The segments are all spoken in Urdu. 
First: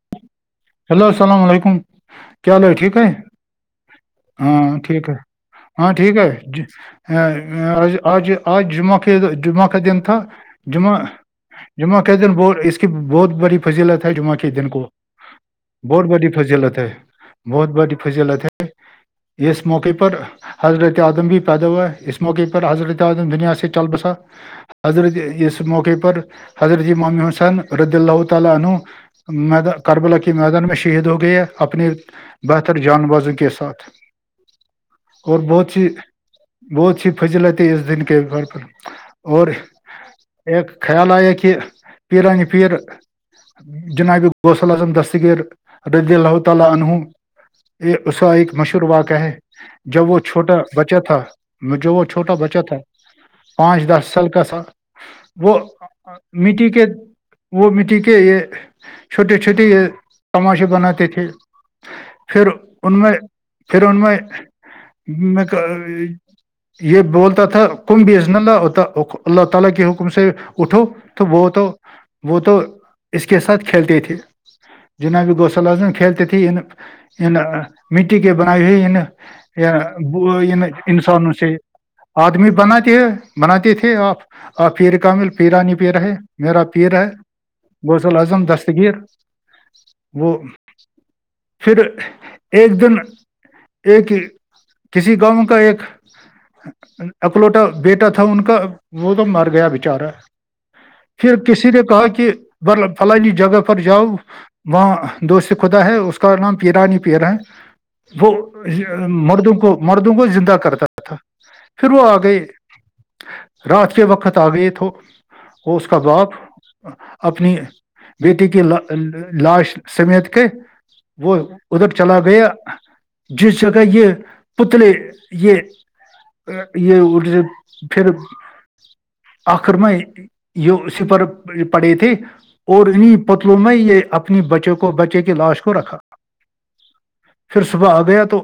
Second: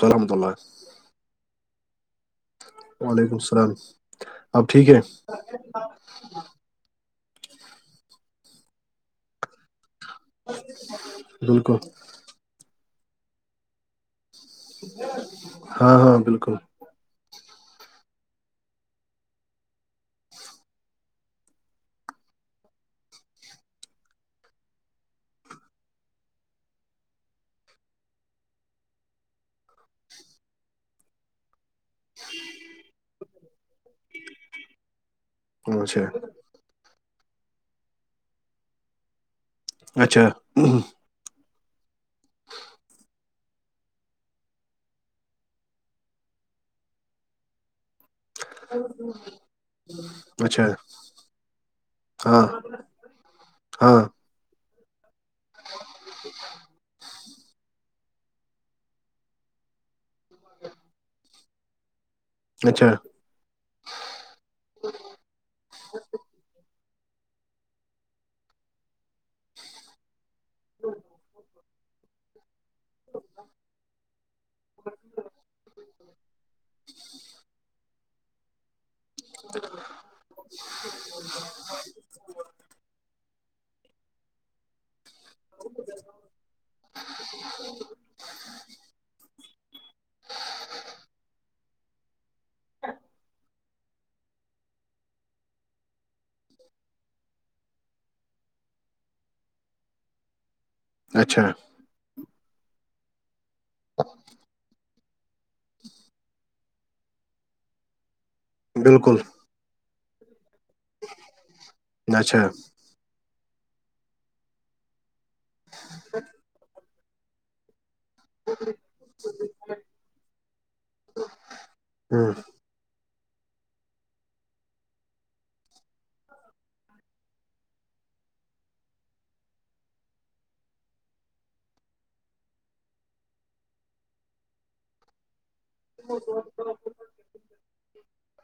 سحمت اللہ [unintelligible] ہیلو السلام علیکم چل ٹھیک ہے وعلیکم السلام ہاں ٹھیک ہے ہاں ٹھیک ہے ج آج آج جمعہ کا جمعہ کا دن تھا جمعہ بالکل جمعہ کے دن ب اس کی بہت بڑی فضیلت ہے جمعہ کے دن کو ہاں بہت ہاں بڑی بالکل فضیلت ہے بہت بڑی فضیلت ہے اس موقع پر حضرت اعدم بھی پیدا ہوا ہے اس موقع پر حضرعادم دنیا سے چل بسا حضرت اس موقع پر حضرتی مامی حسن ردی اللہ تعالی عن مید کربلا کی میدان میں شہید ہو گئی ہے اپنی بہتر جان بازو کے ساتھ اور بہت سی اچھا بہت سی فضلت ہے اس دن کے گھر پر اور اچھا ایک خیال آیا کہ پیراانی پیر جنابی گوسے عالم د ستگر رازیاللہو انہو سوال ایک مشہور واقعہ ہے جب وہ چھوٹا اچھا بچہ تھا جو وہ چھوٹا ہاں بچہ تھا پانچ دہ ہاں سلک سا وہ مٹی کے وہ مٹی کے یہ چھوٹے چھوٹیے یہ تماشے بناتے تھے پھر اچھا ان میں پھر ان میں میں یہ بولتا تھا کم بی ازننال اللہ تعالی کے حکم سے اٹھو تو وہ تو وہ تو اس کے ساتھ کلتے تھے جنابی گوسل اعظم کھیلتے تھے ان ان مٹی کے بنائی ہوئے نا انسانوں سے آدمی بنا کے بناتے تھے آپ آ پیر کامل پیراانی پیر ہے میرا پیر ہے بغوزل اعظم دستگیر وہ پھر ایک دن ایک کسی گاؤں کا ایک اکلوٹا بیٹا تھا ان کا وہ تو مر گیا بچارا پھر اچھا کسی نے کہا کہ فلانی جگہ پر جاؤ وہاں دوست خدا ہے اس کا نام پیرانی پیرا ہے وہ بالکل مردوں کو مردوں کو زندہ کرتا تھا پھر وہ آ اچھا گئے رات کے وقت آ گئے تو وہ اس کا باپ اپنی بیٹی کے لا لاش سمیت کے وہ ادھر چلا ہ گیا جس جگہ یہ پتلے یہ یہ پھر آخر میں یہ سپر پڑے تھے اور انہیں پتلوں میں یہ اپنی بچوں کو بچے کی لاش کو رکھا پھر سباح گیا تو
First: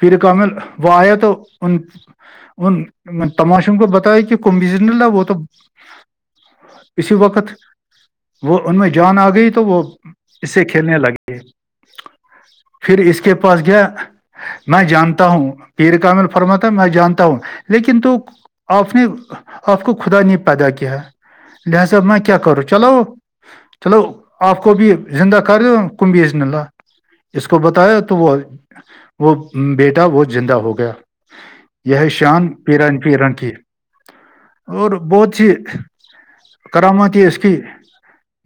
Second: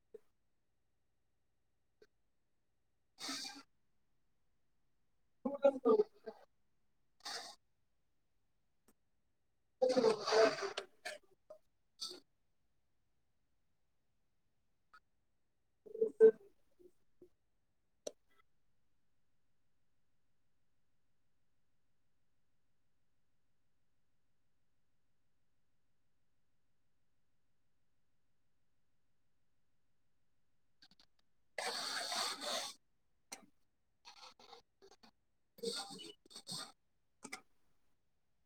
پھر کمل وہ آیا تو ان ان تماشوں کو بتایا کہ کون بزن وہ تو اسی وقت وہ ان میں جان آ گئی ت تو وہ اس سے کھیلنے لگے پھر اس کے پاس گیا میں جانتا ہوں پیر کامل فرمات ہے میں جانتا ہوں لیکن تو آپ نے آپ کو خدا نہیں پیدا کیا [unintelligible] ج سب میں کیا کرچ چلو چلو آپ کو بھی زندہ کر د کم بھیزن اللہ اس کو بتایا تو وہ وہ بیٹا وہ زندہ ہو گیا یہ شان پیرن پیرن کی اور بہت سی کرام کی اس کی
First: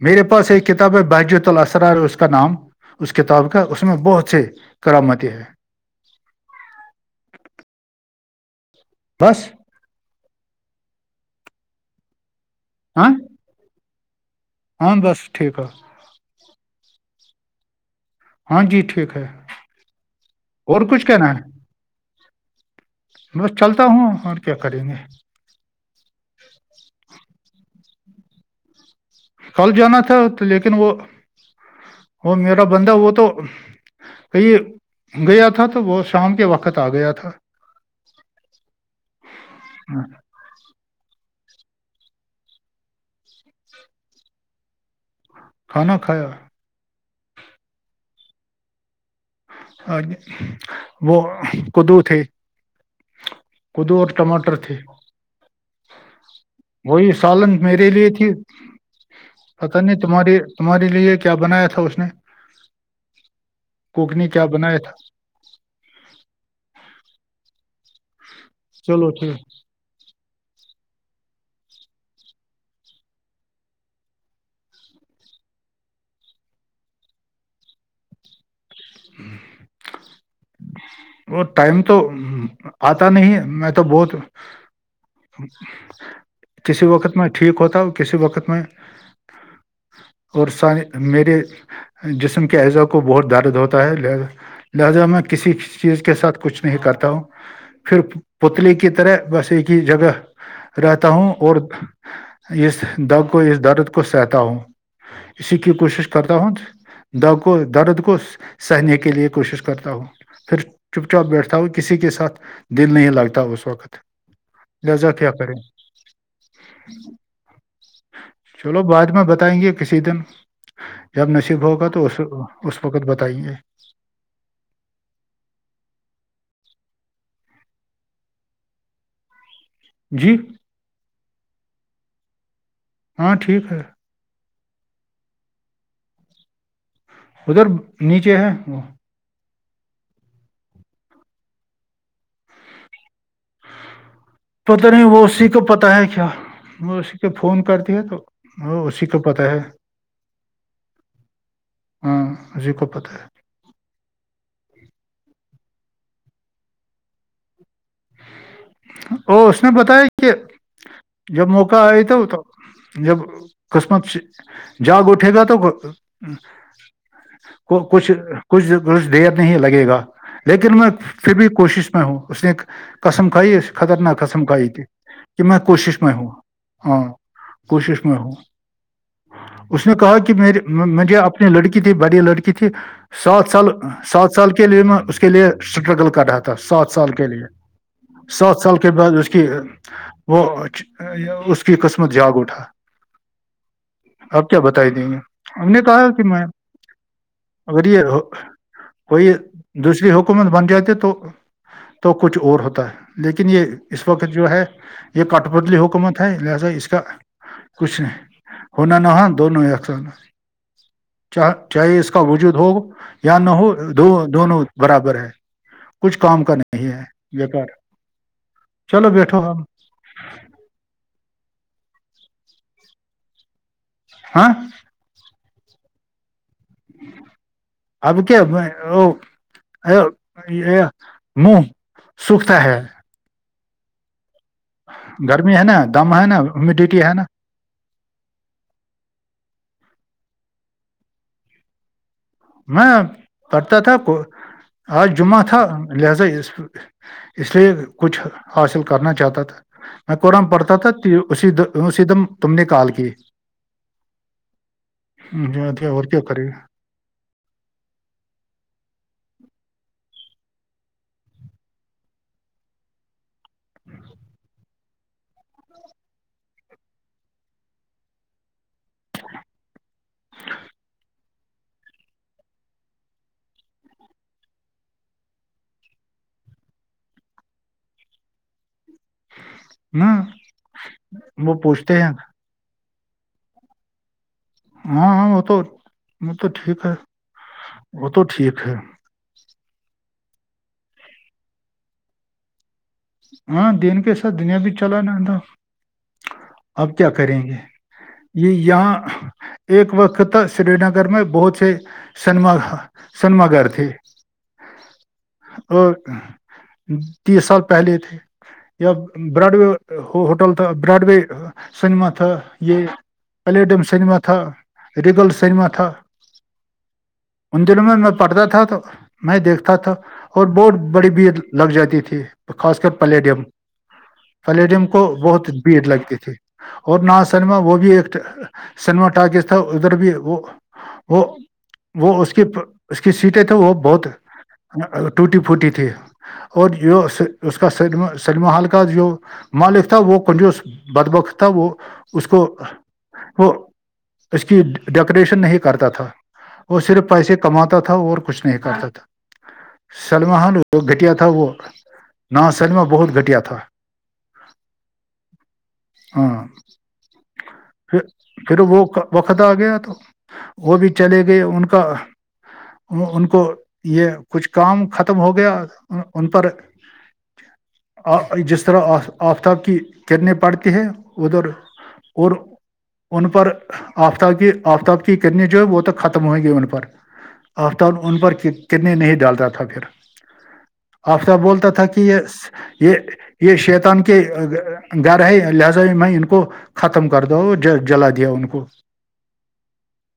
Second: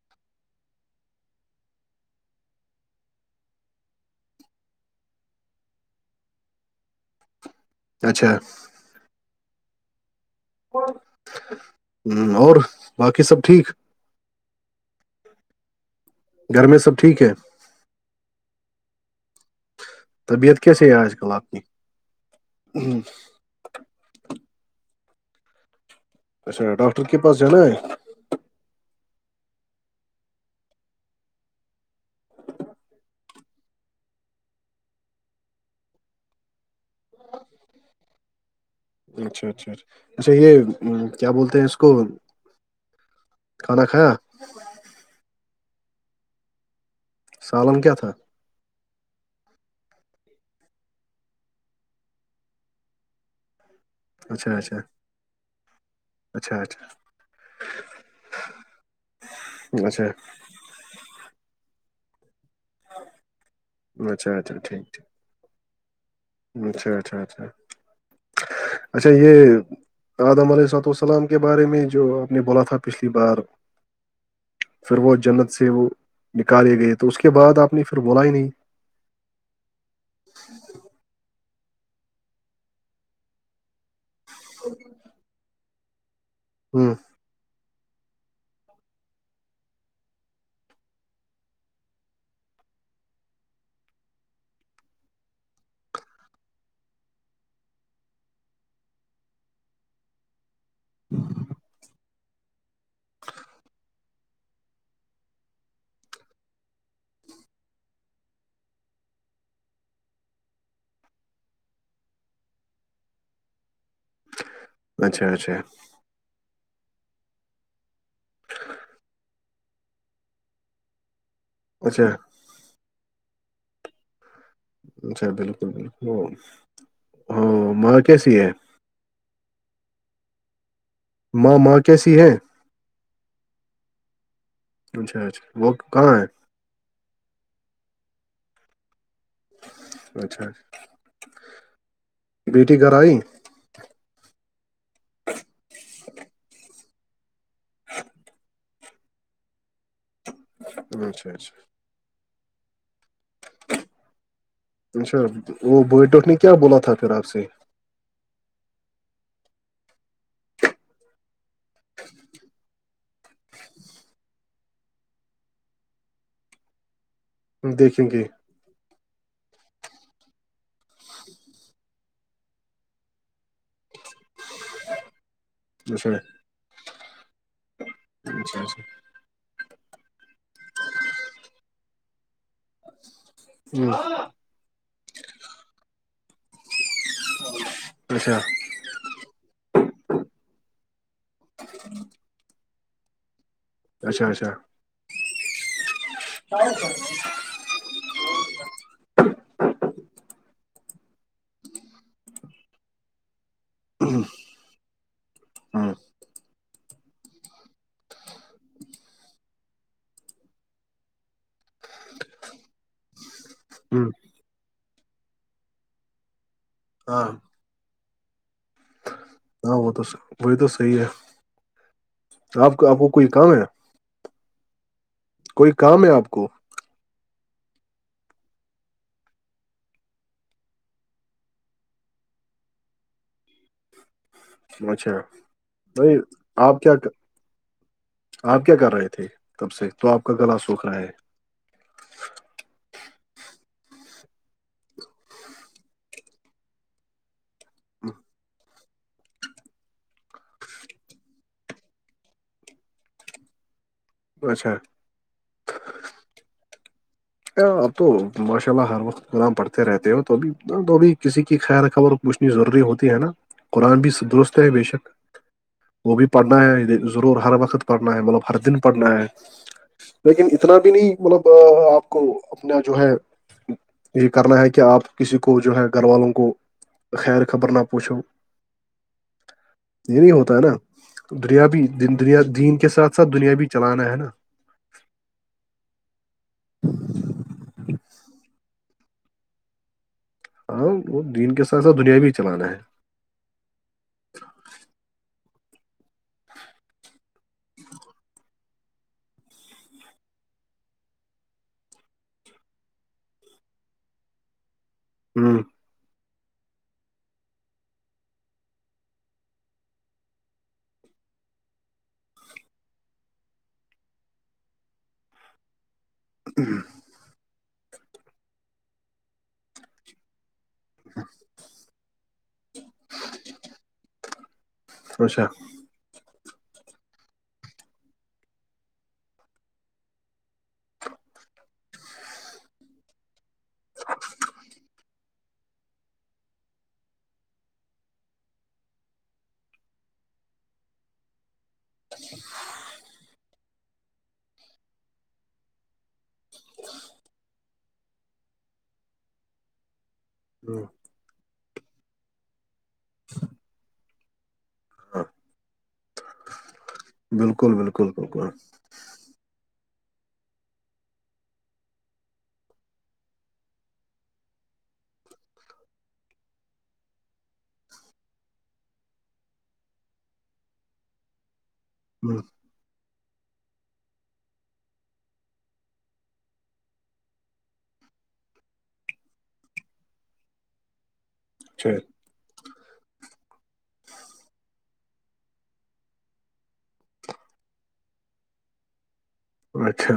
میرے پاس ایک کتاب ہے بحجۃ السرار اس کا نام اس کتاب کا اس میں بہت سے کرامتیں ہے اچھا بس [inaudible] ہ اور ہاں باقی سب ٹھیک ہاں بس ٹھیک گھر میں سب ٹھیک ہے ہاں جی ٹھیک ہے طبیعت اور کیسیے ہے کچھ آج کہنا کل آپ کی ہ میںس چلتا ہوں اور کیا کریں گے اچھا ڈاکٹر کے پاس ج ن کل جانا تھا لیکن وہ وہ میرا بندہ وہ تو کہی گیا تھا تو وہت شام کے وقت آ گیا تھا اچھا اچھا ہاں، اچا چاہے کیا بولتے ہیں اس کو کھانا کھایا کھانا کھایا سالم کیا تھا وہ کدو تھ قدو ٹماٹر اچھا تھے اچھا اچھا اچھا وہی سالن میرے لیے تھی پتہ نہیں اچھا تمہاری تمہاری لیے کیا بنایا تھا اس نے کوک نے اچھا کیا اچھا بنایا ٹھیک تھا اچھا اچھا اچھا اچھا چلو ٹھیک یہ آدم علیہسۃ السلام کے بارے میں جو آپ نے بولا تھا پچھلی بار پھر وہ جنت سے وہ نکالے گئے تو اس کے بعد آپ نے پھر بولا ہی نہیں ہوں وہ ٹائم تو آتا نہیں میں تو بہت ا کسی وقت میں ٹھیک ہوتا ہوں کسی وقت میں اور سانے میرے جسم کے اعزا کو بہت دارد ہوتا ہے لا لہذا میں کسی چیز کے ساتھ کچھ نہیں کرتا ہوں پھر پتل کی طرح بس ایک ہی جگہ رہتا ہوں اور اس دگ کو اس درد کو سہتا ہوں اسی کی کوشش کرتا ہوں کو درد کو سہنے کے لیے کوشش کرتا ہوں پھر چپ چاپ بیٹھتا ہو کسی کے ساتھ دل نہیں لگتا اس وقت اچھا لزرفیا کرے اچھا چلو بعد میں بتائیں گے کسی دن جب نصیب ہوگا اچھا تو اس اس وقت بتائییں گے اچھا بالکلکل وہ ہاں ماں کیسی ہے جی ماں ماں کیسی ہے ہاں ٹھیک ہے اچھا اچھا وہ کہاں ہے ادھر نیچے ہے وہ اچھا بیٹی کرھر آئی پتا نہیں وہ اسی کو پتاہ ہے کیا وہ اسی کو فون کرتی ہے تو وہ اسی کو پرتا ہے اچھا اچھا ہاں جی کو پتہ ہے اچھا وہ بوڑ ٹوٹھ نے کیا بولا تھا پھر آپ سے اس نے بتایا کہ جب موقع آیا تو تو جب قسمت سے جاگ اٹھے گا تو کو دیکھیں کچھ گے کچھ کچھ دیر نہیں لگے گا لیکن میں پھر بھی کوشش میں ہوں اس نے کسم کھائی خطرناک کسم کھائی کہ میں کوشش اچھا میں ہوں ہاں کوشش میں ہوں اچھا اس نے کہا کہ مے اپنی لڑکی تھی بڑ لڑکی تھی سات سال سات سال کے لیے میں اس کے لیے اسٹرگل کر رہا تھا سات سال کے لیے اچھا ہوں، اچھا سات سال کے بعد اس کی وہ اس کی قسمت جاگ اٹھا اچھا آپ اچھا کیا بتائی دیں گے ہم نے کہا کہ میں اگر یہ کوئی دوسری حکومت بن جاتی تو تو کچھ اور ہوتا ہے لیکن یہ اس ہوں، وقت جو ہے یہ کٹ بدلی حکومت لذا اس کا کچھ نہیں ہونا نہاں دونوں چاہے اس کا وجود ہو یا نہ ہو ہوں، دونوں برابر ہے کچھ کام کا نہیں ہے ہاں بیکار چلو بیٹھو ہم ہاں وہ تو وہی تو صحیح ہے آپ کا آپ کو کوئی کام ہے ہاں کوئی کام ہے آپ کو اب کیا میں ا مہ سکھتا ہے اچھا گرمی ہے نا دم بائی ہے نا آپ کیا ہیومیڈیٹی ہے نا آپ کیا کر رہے تھے تب سے تو آپ کا گلا سوکھ رہا ہے میں کرتا تھا اج جمعہ تھا لہذا اس لیے کچھ حاصل کرنا چاہتا تھا میں کوورم پڑتا تھا اسی اسی دم تم نے کال کی اچھا ج ہو اور کیا کری ہے آپ تو ماشاء اللہ ہر وقت گرآام پڑھتے رہتے ہو تو ابھی تو ابھی کسی کی خیر خبر موشنی ضروری ہوتی ہے نا قرآن بھی درست ہے بے شک وہ بھی پڑھنا ہے ضرور ہر وقت پڑھنا ہے مطلب ہر دن پڑھنا ہے لیکن اتنا بھی نہیں مطلب آپ کو اپنا جو ہے یہ کرنا ہے کہ آپ کسی کو جو ہے گھر والوں کو خیر خبر نہ پوچھو نا یہ نہیں ہوتا ہے نا وہ دنیا بھی پوچھتے ہیں دنیا دین کے ساتھ ساتھ دنیا بھی چلانا ہے نا ہاں ہاں وہ تو وہ تو ٹھیک ہے وہ تو ٹھیک ہے ہاں وہ دین کے ساتھ ساتھ دنیا بھی چلانا ہے ہاں دین کے ساتھ دنیا بھی چلا نا تھا اب کیا کریں گے یہ یہاں ایک وقت تو سری نگر میں بہت سے سنما سنما گھر تھے ہوں تیس سال پہلے تھے یا براڈ و ہوٹل تھا براڈ وے سنیما تھا یہ پلیڈم سنیما تھا ریگل سنیما تھا ان دنوں میں میں پڑھتا تھا تو میں دیکھتا تھا اور بہت بڑی بھیڑ لگ جاتی تھی خاص کر پلیڈیم پلیڈیم کو اچھا بہت بھیڑ لگتی تھی اور نہا سنیما وہ بھی ایک سنیما ٹااک تھا ادھر بھی وہ وہ وہ اس کی اس کی سیٹیں تو وہ بہت ٹوٹی پھوٹی تھی اور جو اس کاا سنیما ہال کا جو مالک تھا وہ کنجو بدبخت تھا وہ اس کو وہ اس کی ڈیکوریشن نہیں کرتا تھا وہ صرف پیسے کماتا تھا اور کچھ نہیں کرتا تھا سلیلمل ہوں، گھٹیا تھا وہ نہ سلما بہت گھٹیا تھا ہاں، ہاں بالکل پھر بالکل بالکل پھر وہ وقت آ گیا تو وہ بھی چلے گئے ان کا ان کو یہ کچھ کام ختم ہو گیا ان پر جس طرح آفتاب کی کرنیں پڑتی ہے ادھر اور ہوں، ان پر آفتاب کی آفتاب کی کرنی جو ہے وہ تو ختم ہوئ گی ان پر آفتاب ان پر کرنے نہیں ڈالتا تھا پھر آفتاب بولتا تھا اچھا کہ یہ شیتان کے گھر ہے لہذا میں ان کو ختم کر دو جلا دیا ان کو اچھا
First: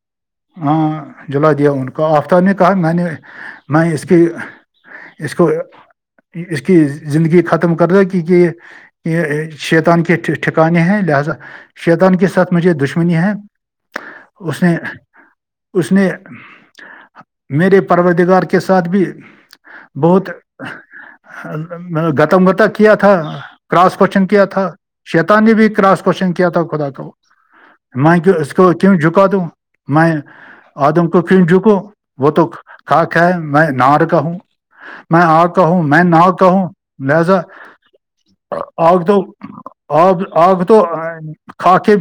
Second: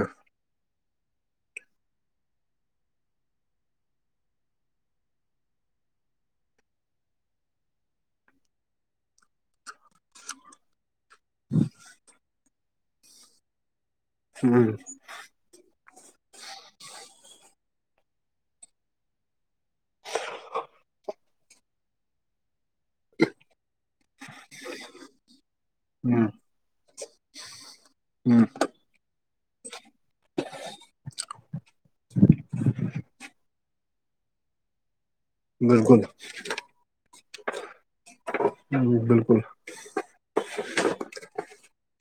ہاں جلا دیا ان کو آفتاب نے کہا میں نے میں اس کی اس کو اس کی زندگی ختم کر رہا ہے کیک یہ ایک دن تو لگتا ہے پروپر جانے کا ایک شیطان کے ساتھ مجھے دشمنی ہے اس ہوں، نے اس نے میرے پرورودگار کے ساتھ بھی بہت گتم گتک کیا تھا کراس کوشچن کیا تھا شیت نے بھی کراس ہوں، کوشچن کیا تھا خدا ہوں، تووں جکا د آدم کو پ جھکو وہ تو ک کیا ہے میں نار کا ہوں میں آ کہوں میں بالکل نہ کہوں لہذا آگ ہوں، دو بالکل آب آگ تو کا کے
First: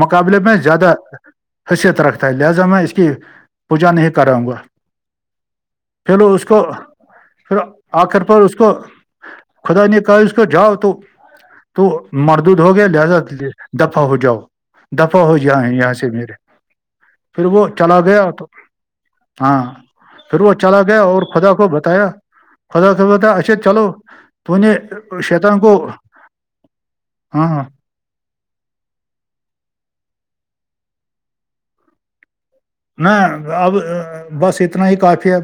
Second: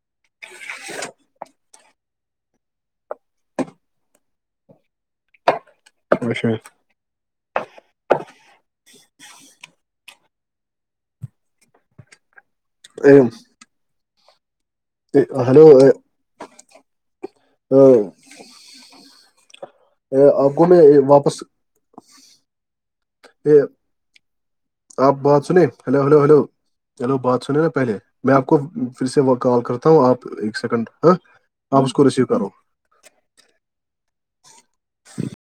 مقابلے میں زیادہ حیثیت رکھتا ہے لہذا میں اس کی پوجا نہیں کراں گا پھر اس اچھا کو پھر آ کر پر اس کو خدا نے کہا اس کو جاؤ تو تو مردود ہو گیا اے، لہذا دفع ہو جاؤ دفع اے، ہو جا ہلو ہے اے، یہاں سے میرے پھر وہ اے، چلا گیا تو ہاں اے، پھر وہ آپ کو میں چلا اے، گیا اور واپس خدا کو بتایا خبا تھا اچھا اے، چلو تو نے شیتاان کو چلو بات سنیں ہاں نا پہلے میں آپ کو پھر سے کال کرتا ہوں آپ ایک سیکنڈ ہاں آپ اس کو ریسیو کرو نہ اب بس اتنا ہی کافی ہے